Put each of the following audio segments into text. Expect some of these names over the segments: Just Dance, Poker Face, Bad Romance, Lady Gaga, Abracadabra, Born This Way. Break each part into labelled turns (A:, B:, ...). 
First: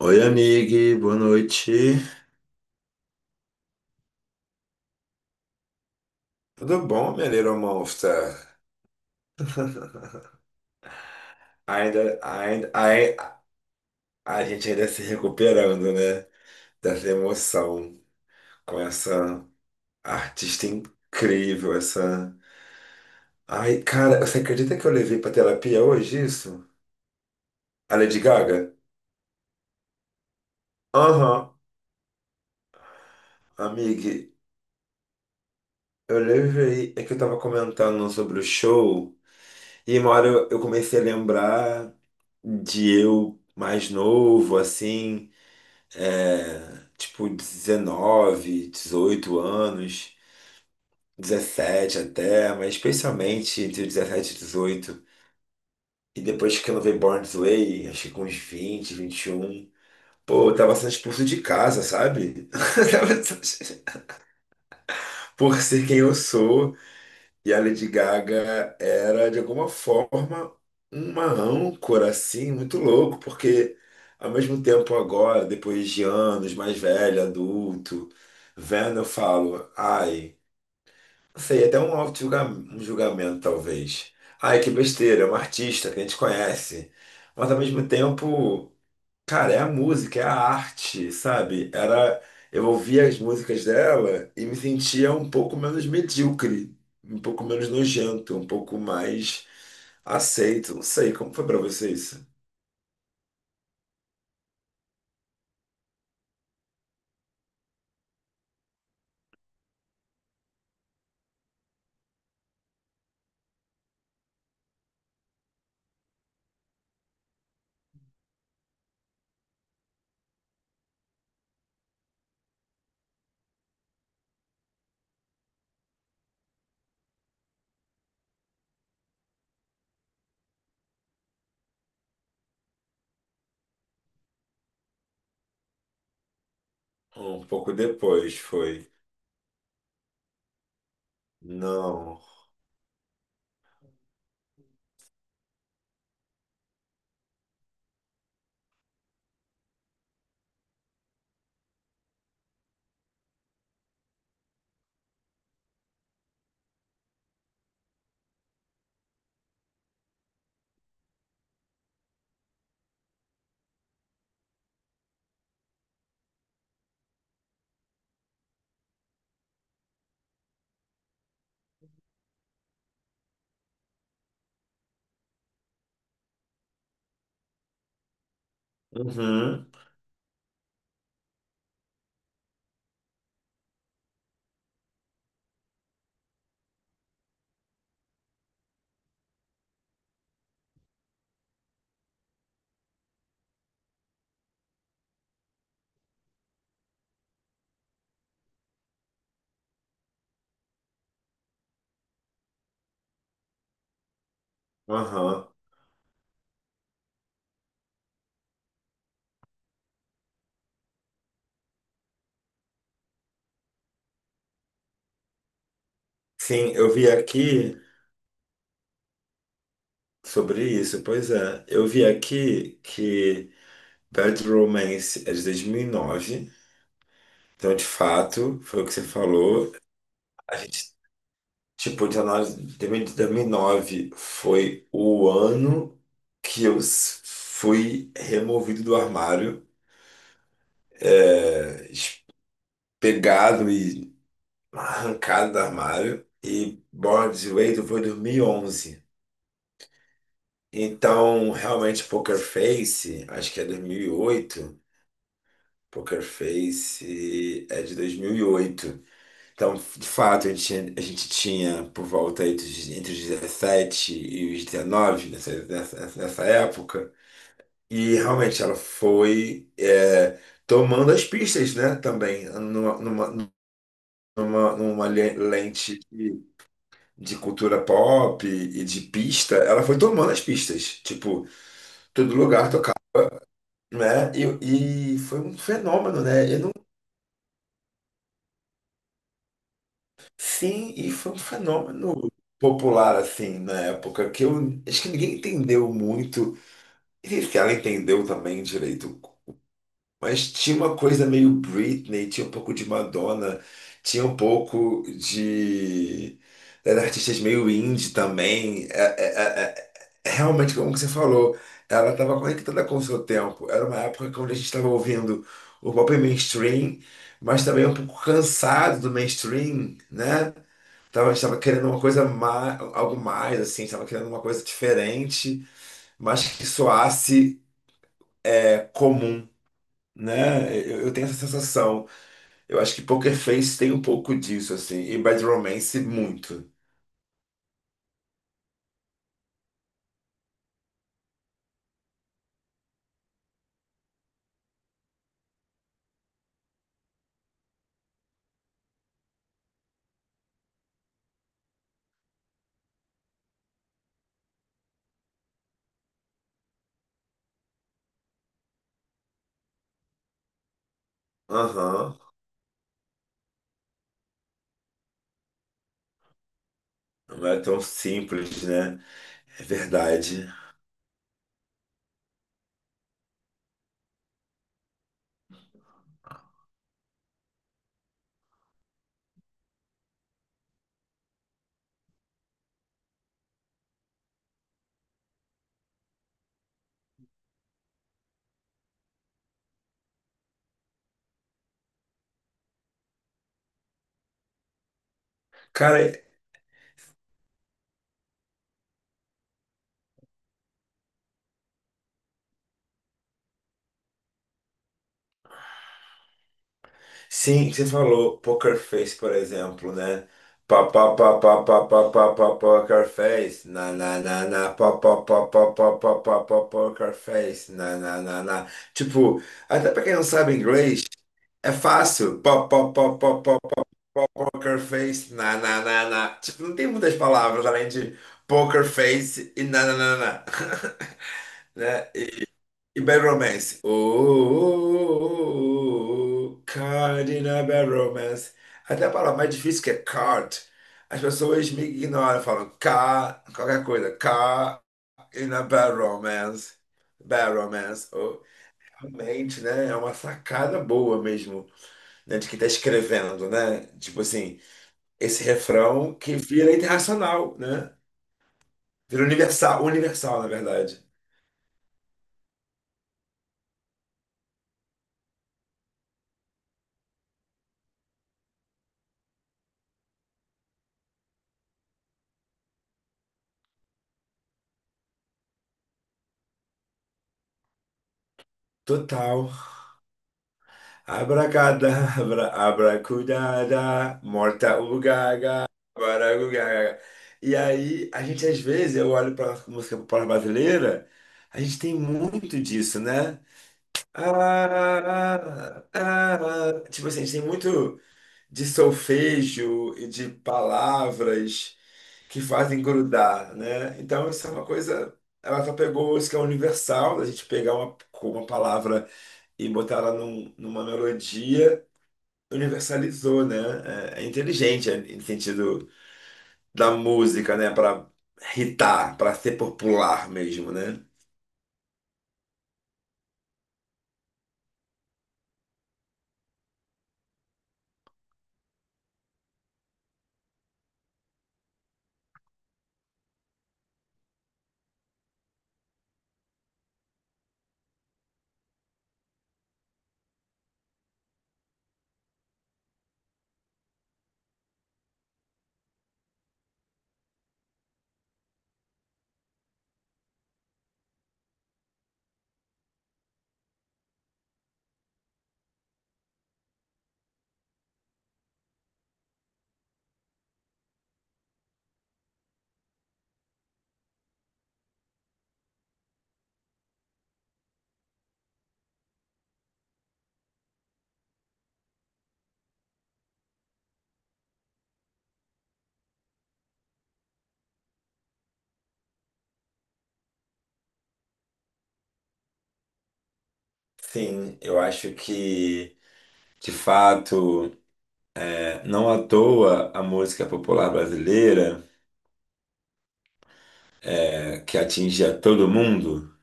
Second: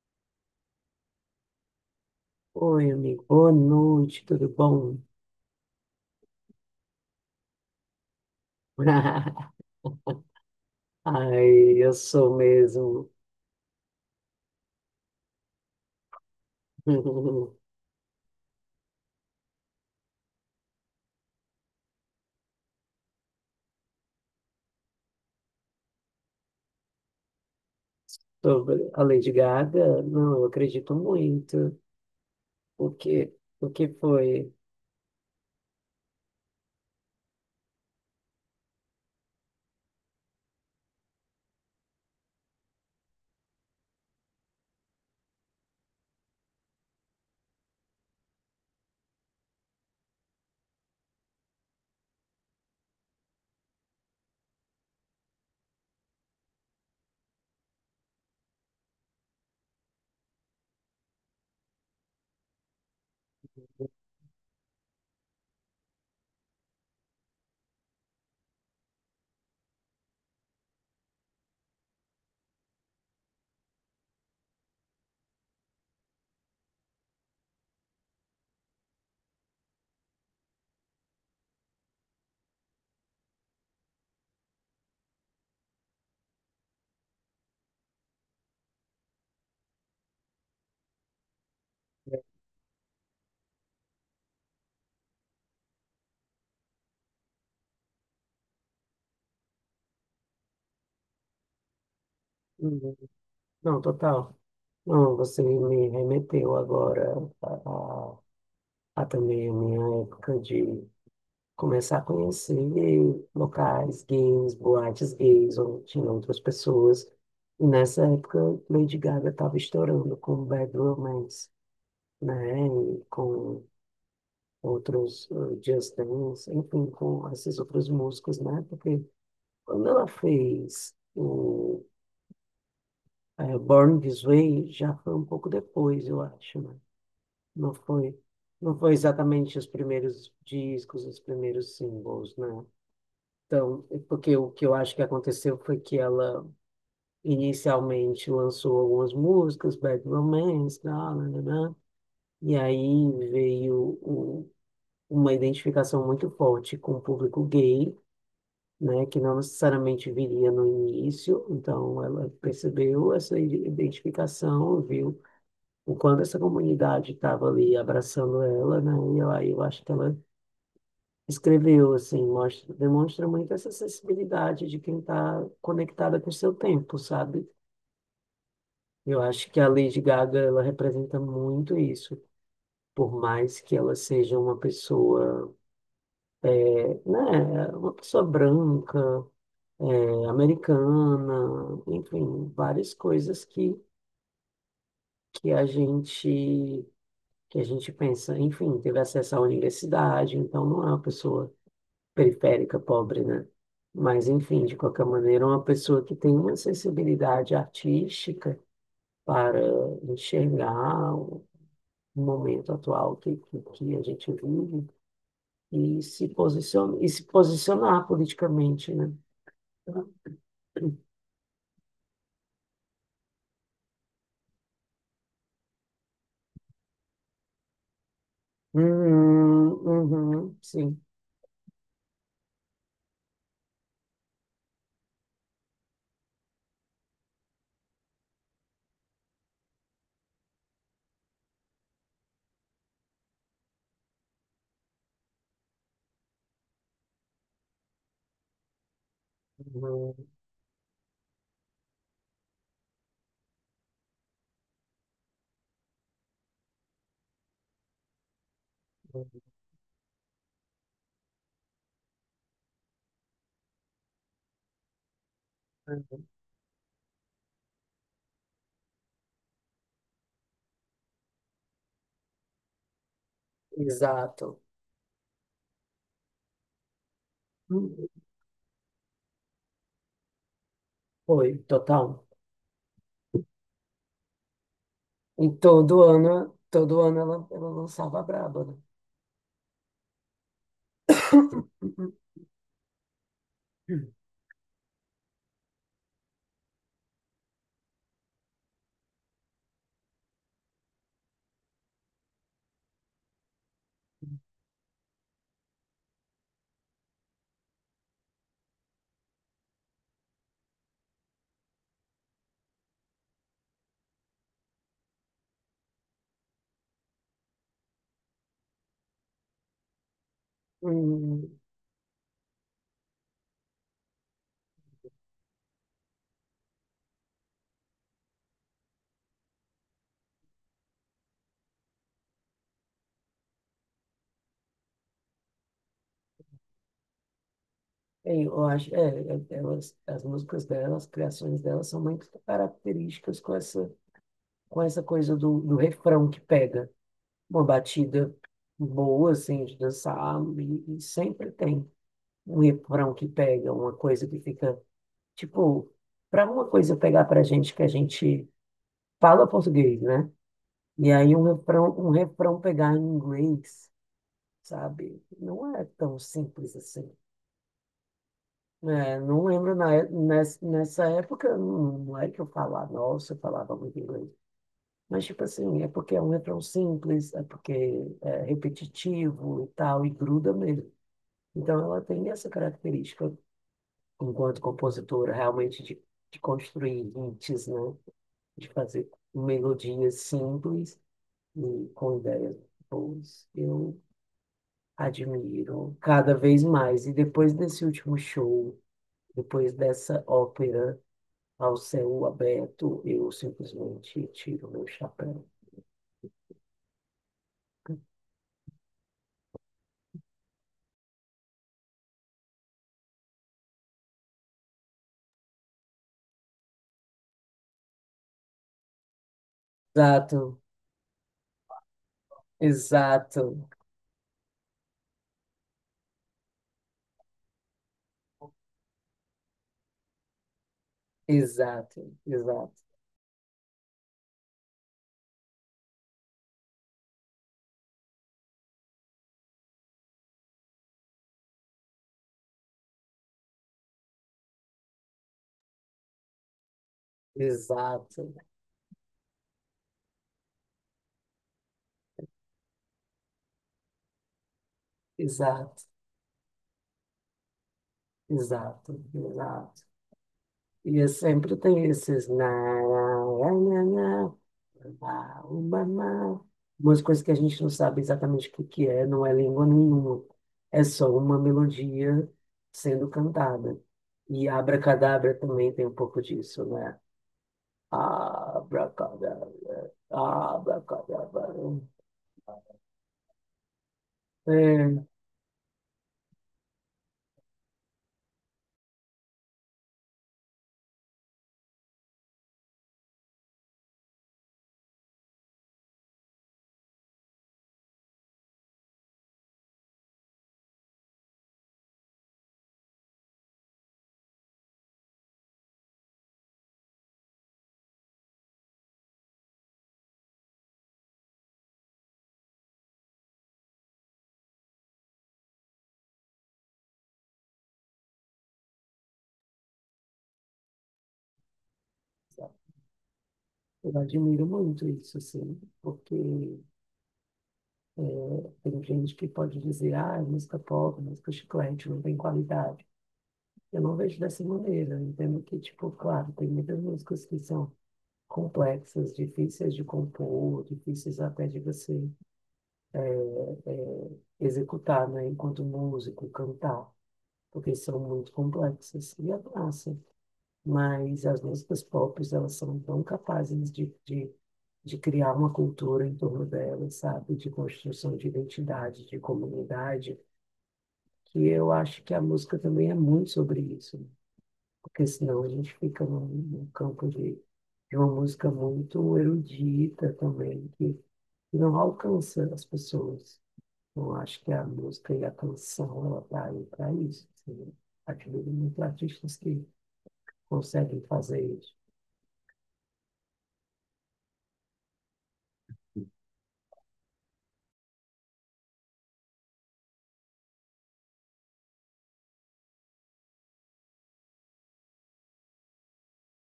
A: Oi, amigue, boa noite.
B: Oi, amigo. Boa noite, tudo bom?
A: Tudo bom, minha Little Monster?
B: Ai, eu
A: Ainda,
B: sou
A: ainda,
B: mesmo.
A: ai- a gente ainda se recuperando, né? Dessa emoção com essa artista incrível, essa. Ai, cara, você acredita que eu levei pra terapia hoje isso? A Lady Gaga?
B: Sobre a Lady Gaga, não, eu acredito
A: Aham,
B: muito. O que, o que
A: amiga,
B: foi?
A: eu levei. É que eu tava comentando sobre o show e uma hora eu comecei a lembrar de eu mais novo, assim. É, tipo 19, 18 anos, 17 até, mas especialmente entre dezessete e dezoito. E depois que eu não veio Born This Way, acho que com uns vinte, vinte e um, pô, eu tava sendo expulso de casa, sabe? Tava por ser quem eu sou. E a Lady Gaga era, de alguma forma, uma âncora, assim, muito louco, porque, ao mesmo tempo, agora, depois de anos, mais velho, adulto, vendo, eu falo, ai, não sei, até um auto-julgamento, um julgamento, talvez. Ai, que besteira, é uma artista que a gente conhece. Mas, ao mesmo tempo. Cara, é a música, é a arte, sabe? Era, eu ouvia as músicas dela e me sentia um pouco menos medíocre, um pouco menos nojento, um pouco mais aceito. Não sei, como foi pra você isso?
B: Uhum. Não, total. Não, você me remeteu agora a, a- a também a minha época de começar a conhecer locais gays, boates gays, onde tinham outras pessoas. E nessa época, Lady Gaga estava estourando com Bad Romance, né? E com outros Just Dance, enfim, com essas outras músicas, né? Porque quando ela fez o Born This Way, já foi um pouco depois, eu acho, né?
A: Um pouco
B: Não foi,
A: depois
B: não
A: foi.
B: foi exatamente os primeiros discos, os primeiros
A: Não.
B: singles, né? Então, é porque o que eu acho que aconteceu foi que ela inicialmente lançou algumas músicas, Bad Romance, blá, blá, blá, blá, e aí veio uma identificação muito forte com o público gay, né, que não necessariamente viria no início, então ela percebeu essa identificação, viu o quanto essa comunidade estava ali abraçando ela, né, e aí eu acho que ela escreveu, assim, mostra, demonstra muito essa sensibilidade de quem está conectada com o seu tempo, sabe? Eu acho que
A: Uhum,
B: a Lady Gaga, ela representa muito isso, por mais que ela seja uma pessoa, uma pessoa branca, americana, enfim, várias coisas que a gente que a gente pensa, enfim, teve acesso à universidade, então não é uma pessoa periférica, pobre, né? Mas, enfim, de qualquer maneira,
A: aham.
B: uma pessoa que tem uma sensibilidade artística para enxergar o momento atual que a gente vive e se
A: Sim, eu
B: posiciona, e
A: vi
B: se
A: aqui
B: posicionar politicamente, né?
A: sobre isso, pois é. Eu vi aqui que Bad Romance é de 2009. Então, de fato, foi o que você
B: Uhum,
A: falou. A
B: uhum,
A: gente,
B: sim.
A: tipo, de análise de 2009 foi o ano que fui removido do armário, é, es- pegado e arrancado do armário. E Bored Wade foi 2011.
B: Uhum,
A: Então, realmente, Poker Face, acho que é 2008. Poker Face é de 2008.
B: uhum,
A: Então, de fato, a gente a gente tinha por volta aí entre os 17 e os 19
B: uhum.
A: nessa época. E realmente ela foi tomando as pistas, né, também, numa, numa,
B: Exato.
A: numa, numa le- lente de cultura
B: Uhum.
A: pop e de pista. Ela foi tomando as pistas, tipo,
B: Foi, total.
A: todo lugar tocava, né? E foi
B: E
A: um fenômeno, né?
B: todo ano ela lançava a braba, né?
A: Sim, e foi um fenômeno popular, assim, na época, que eu acho que ninguém entendeu muito, e se ela entendeu também direito, mas tinha uma coisa meio Britney, tinha um pouco de Madonna, tinha um pouco de... era artistas meio indie também, realmente, como que você falou, ela estava conectada com o seu tempo, era uma época que onde a gente estava ouvindo o pop mainstream, mas também um pouco cansado do mainstream, né? Estava
B: Uhum.
A: querendo uma coisa mais, algo mais, assim, estava querendo uma coisa diferente, mas que soasse comum, né? Eu tenho essa sensação. Eu acho que Poker Face tem um pouco disso, assim, e Bad Romance muito.
B: É, eu acho, elas, as músicas delas, as criações delas são muito características com essa, coisa do refrão que pega uma batida boa, assim, de dançar, e sempre tem um refrão que pega, uma coisa que fica, tipo, para uma coisa pegar pra gente que a gente fala português, né? E aí um refrão, um
A: Aham,
B: refrão pegar em inglês, sabe? Não é tão simples assim.
A: não é tão simples, né?
B: É, não
A: É
B: lembro
A: verdade.
B: nessa época, não é que eu falava, nossa, eu falava muito inglês. Mas, tipo assim, é porque é um refrão simples, é porque é repetitivo e tal, e gruda mesmo. Então, ela tem essa característica, enquanto compositora, realmente de construir hits, né? De fazer melodias simples e com ideias boas. Eu admiro
A: Cara,
B: cada vez mais. E depois desse último show, depois dessa ópera ao céu aberto, eu simplesmente tiro meu chapéu.
A: sim, você falou poker face, por exemplo, né? Pá, pá, pá, pá, pá, pá, pá, pá, poker face. Na, na, na, na, pá, pá, pá, pá, pá, pá, pá, pá, poker face. Na, na, na, na. Tipo, até pra quem não sabe
B: Exato,
A: inglês, é fácil. Pá, pá, pá, pá, pá,
B: exato,
A: pá, poker face. Na, na, na, na. Tipo, não tem muitas palavras além de poker face e na, na, na, na.
B: exato,
A: Né?
B: exato,
A: E Bad Romance. Oh, oh, oh, oh, card in a Bad Romance. Até a palavra mais difícil que é card. As pessoas me ignoram, falam car, qualquer coisa. Car in a Bad Romance. Bad Romance.
B: exato,
A: Oh, realmente, né? É uma sacada boa mesmo, né? De quem tá escrevendo, né? Tipo assim, esse
B: exato,
A: refrão que vira internacional, né?
B: exato,
A: Vira
B: exato.
A: universal, universal, na
B: E
A: verdade.
B: eu sempre tenho esses na, na, na, na, na, uma, na. Umas coisas que a gente não sabe exatamente o que que é, não é língua nenhuma. É só uma melodia sendo cantada. E Abracadabra também tem um pouco disso, né?
A: Total.
B: Abracadabra, abracadabra.
A: Abracadabra, abracudada, morta
B: É,
A: ugaga, baragugaga. E aí, a gente às vezes, eu olho para a música popular brasileira, a gente tem muito disso, né? Ah, ah, ah, ah. Tipo assim, a gente tem muito de solfejo e de palavras que fazem grudar, né? Então, isso é uma coisa. Ela só pegou isso que é universal, da gente pegar uma palavra e botar ela numa melodia, universalizou, né? É, é inteligente no sentido da música, né? Para hitar, para ser popular mesmo, né?
B: eu admiro muito isso, assim, porque tem gente que pode dizer, ah, é música pop, música chiclete, não tem qualidade. Eu não vejo dessa maneira, eu entendo que, tipo, claro, tem muitas músicas que são complexas, difíceis de compor, difíceis até de você é, executar, né, enquanto músico, cantar, porque são muito complexas. E é massa, mas as músicas pop, elas são tão capazes de, de criar uma cultura em torno delas, sabe? De construção de identidade, de comunidade, que eu acho que a música também é muito sobre isso, né? Porque senão a gente fica num, campo de uma música muito erudita também, que não alcança as pessoas. Eu acho que a música e a canção, ela tá aí para isso. Assim, né? Admiro muito artistas que conseguem fazer isso.
A: Sim, eu acho que, de fato, não à toa a música popular brasileira, que atinge a todo mundo,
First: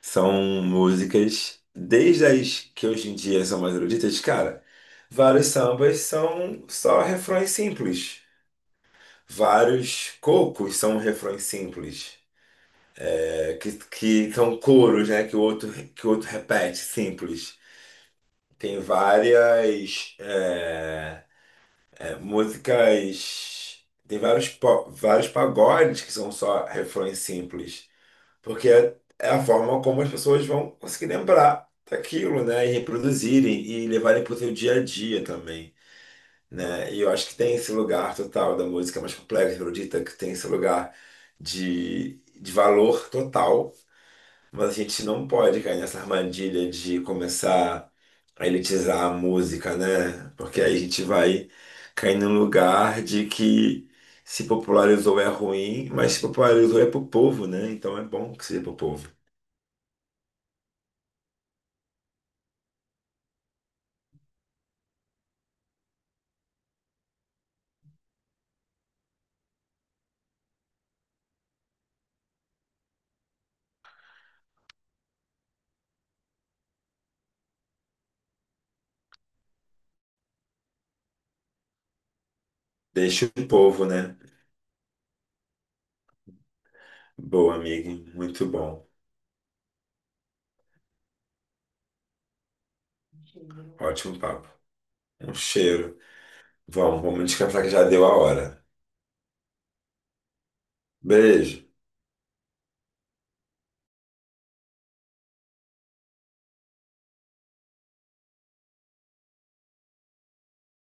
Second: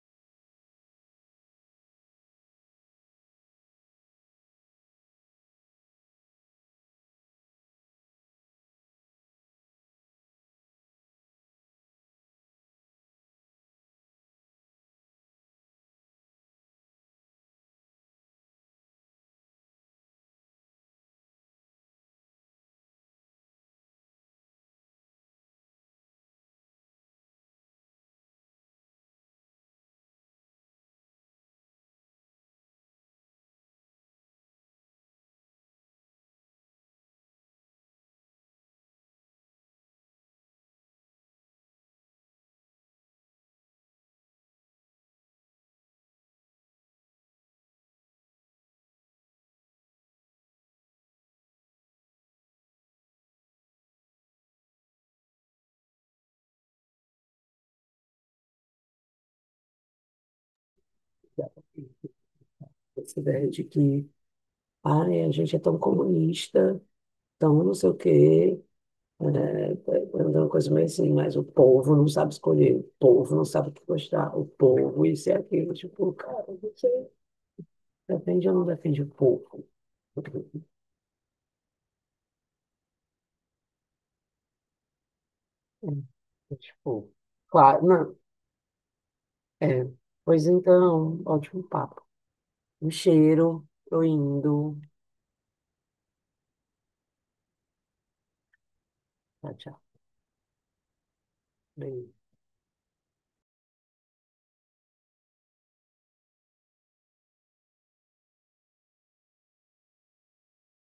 A: são músicas, desde as que hoje em dia são mais eruditas, cara, vários sambas são só refrões simples. Vários cocos são refrões simples. Que são coros, né? Que o outro repete, simples. Tem várias músicas, tem vários pagodes que são só refrões simples, porque é a forma como as pessoas vão conseguir lembrar daquilo, né? E reproduzirem e levarem para o seu dia a dia também. Né? E eu acho que tem esse lugar total da música mais complexa, erudita, que tem esse lugar de valor total. Mas a gente não pode cair nessa armadilha de começar a elitizar a música, né? Porque aí a gente vai cair num lugar de que se popularizou é ruim, mas se popularizou é pro povo, né? Então é bom que seja pro povo.
B: Essa ideia de que ai, a gente é tão comunista, tão não sei o quê, né? É uma coisa meio assim, mas o povo não sabe escolher, o povo não sabe o que gostar, o povo isso e aquilo. Tipo, cara, você defende ou não defende o povo?
A: Deixa o povo, né?
B: É, tipo,
A: Boa,
B: claro,
A: amiga.
B: não.
A: Muito bom.
B: É, pois então, ótimo papo. Um cheiro, tô
A: Ótimo papo.
B: indo.
A: Um cheiro. Vamos, vamos descansar que já deu a hora.
B: Tchau, tchau.
A: Beijo.
B: Beijo.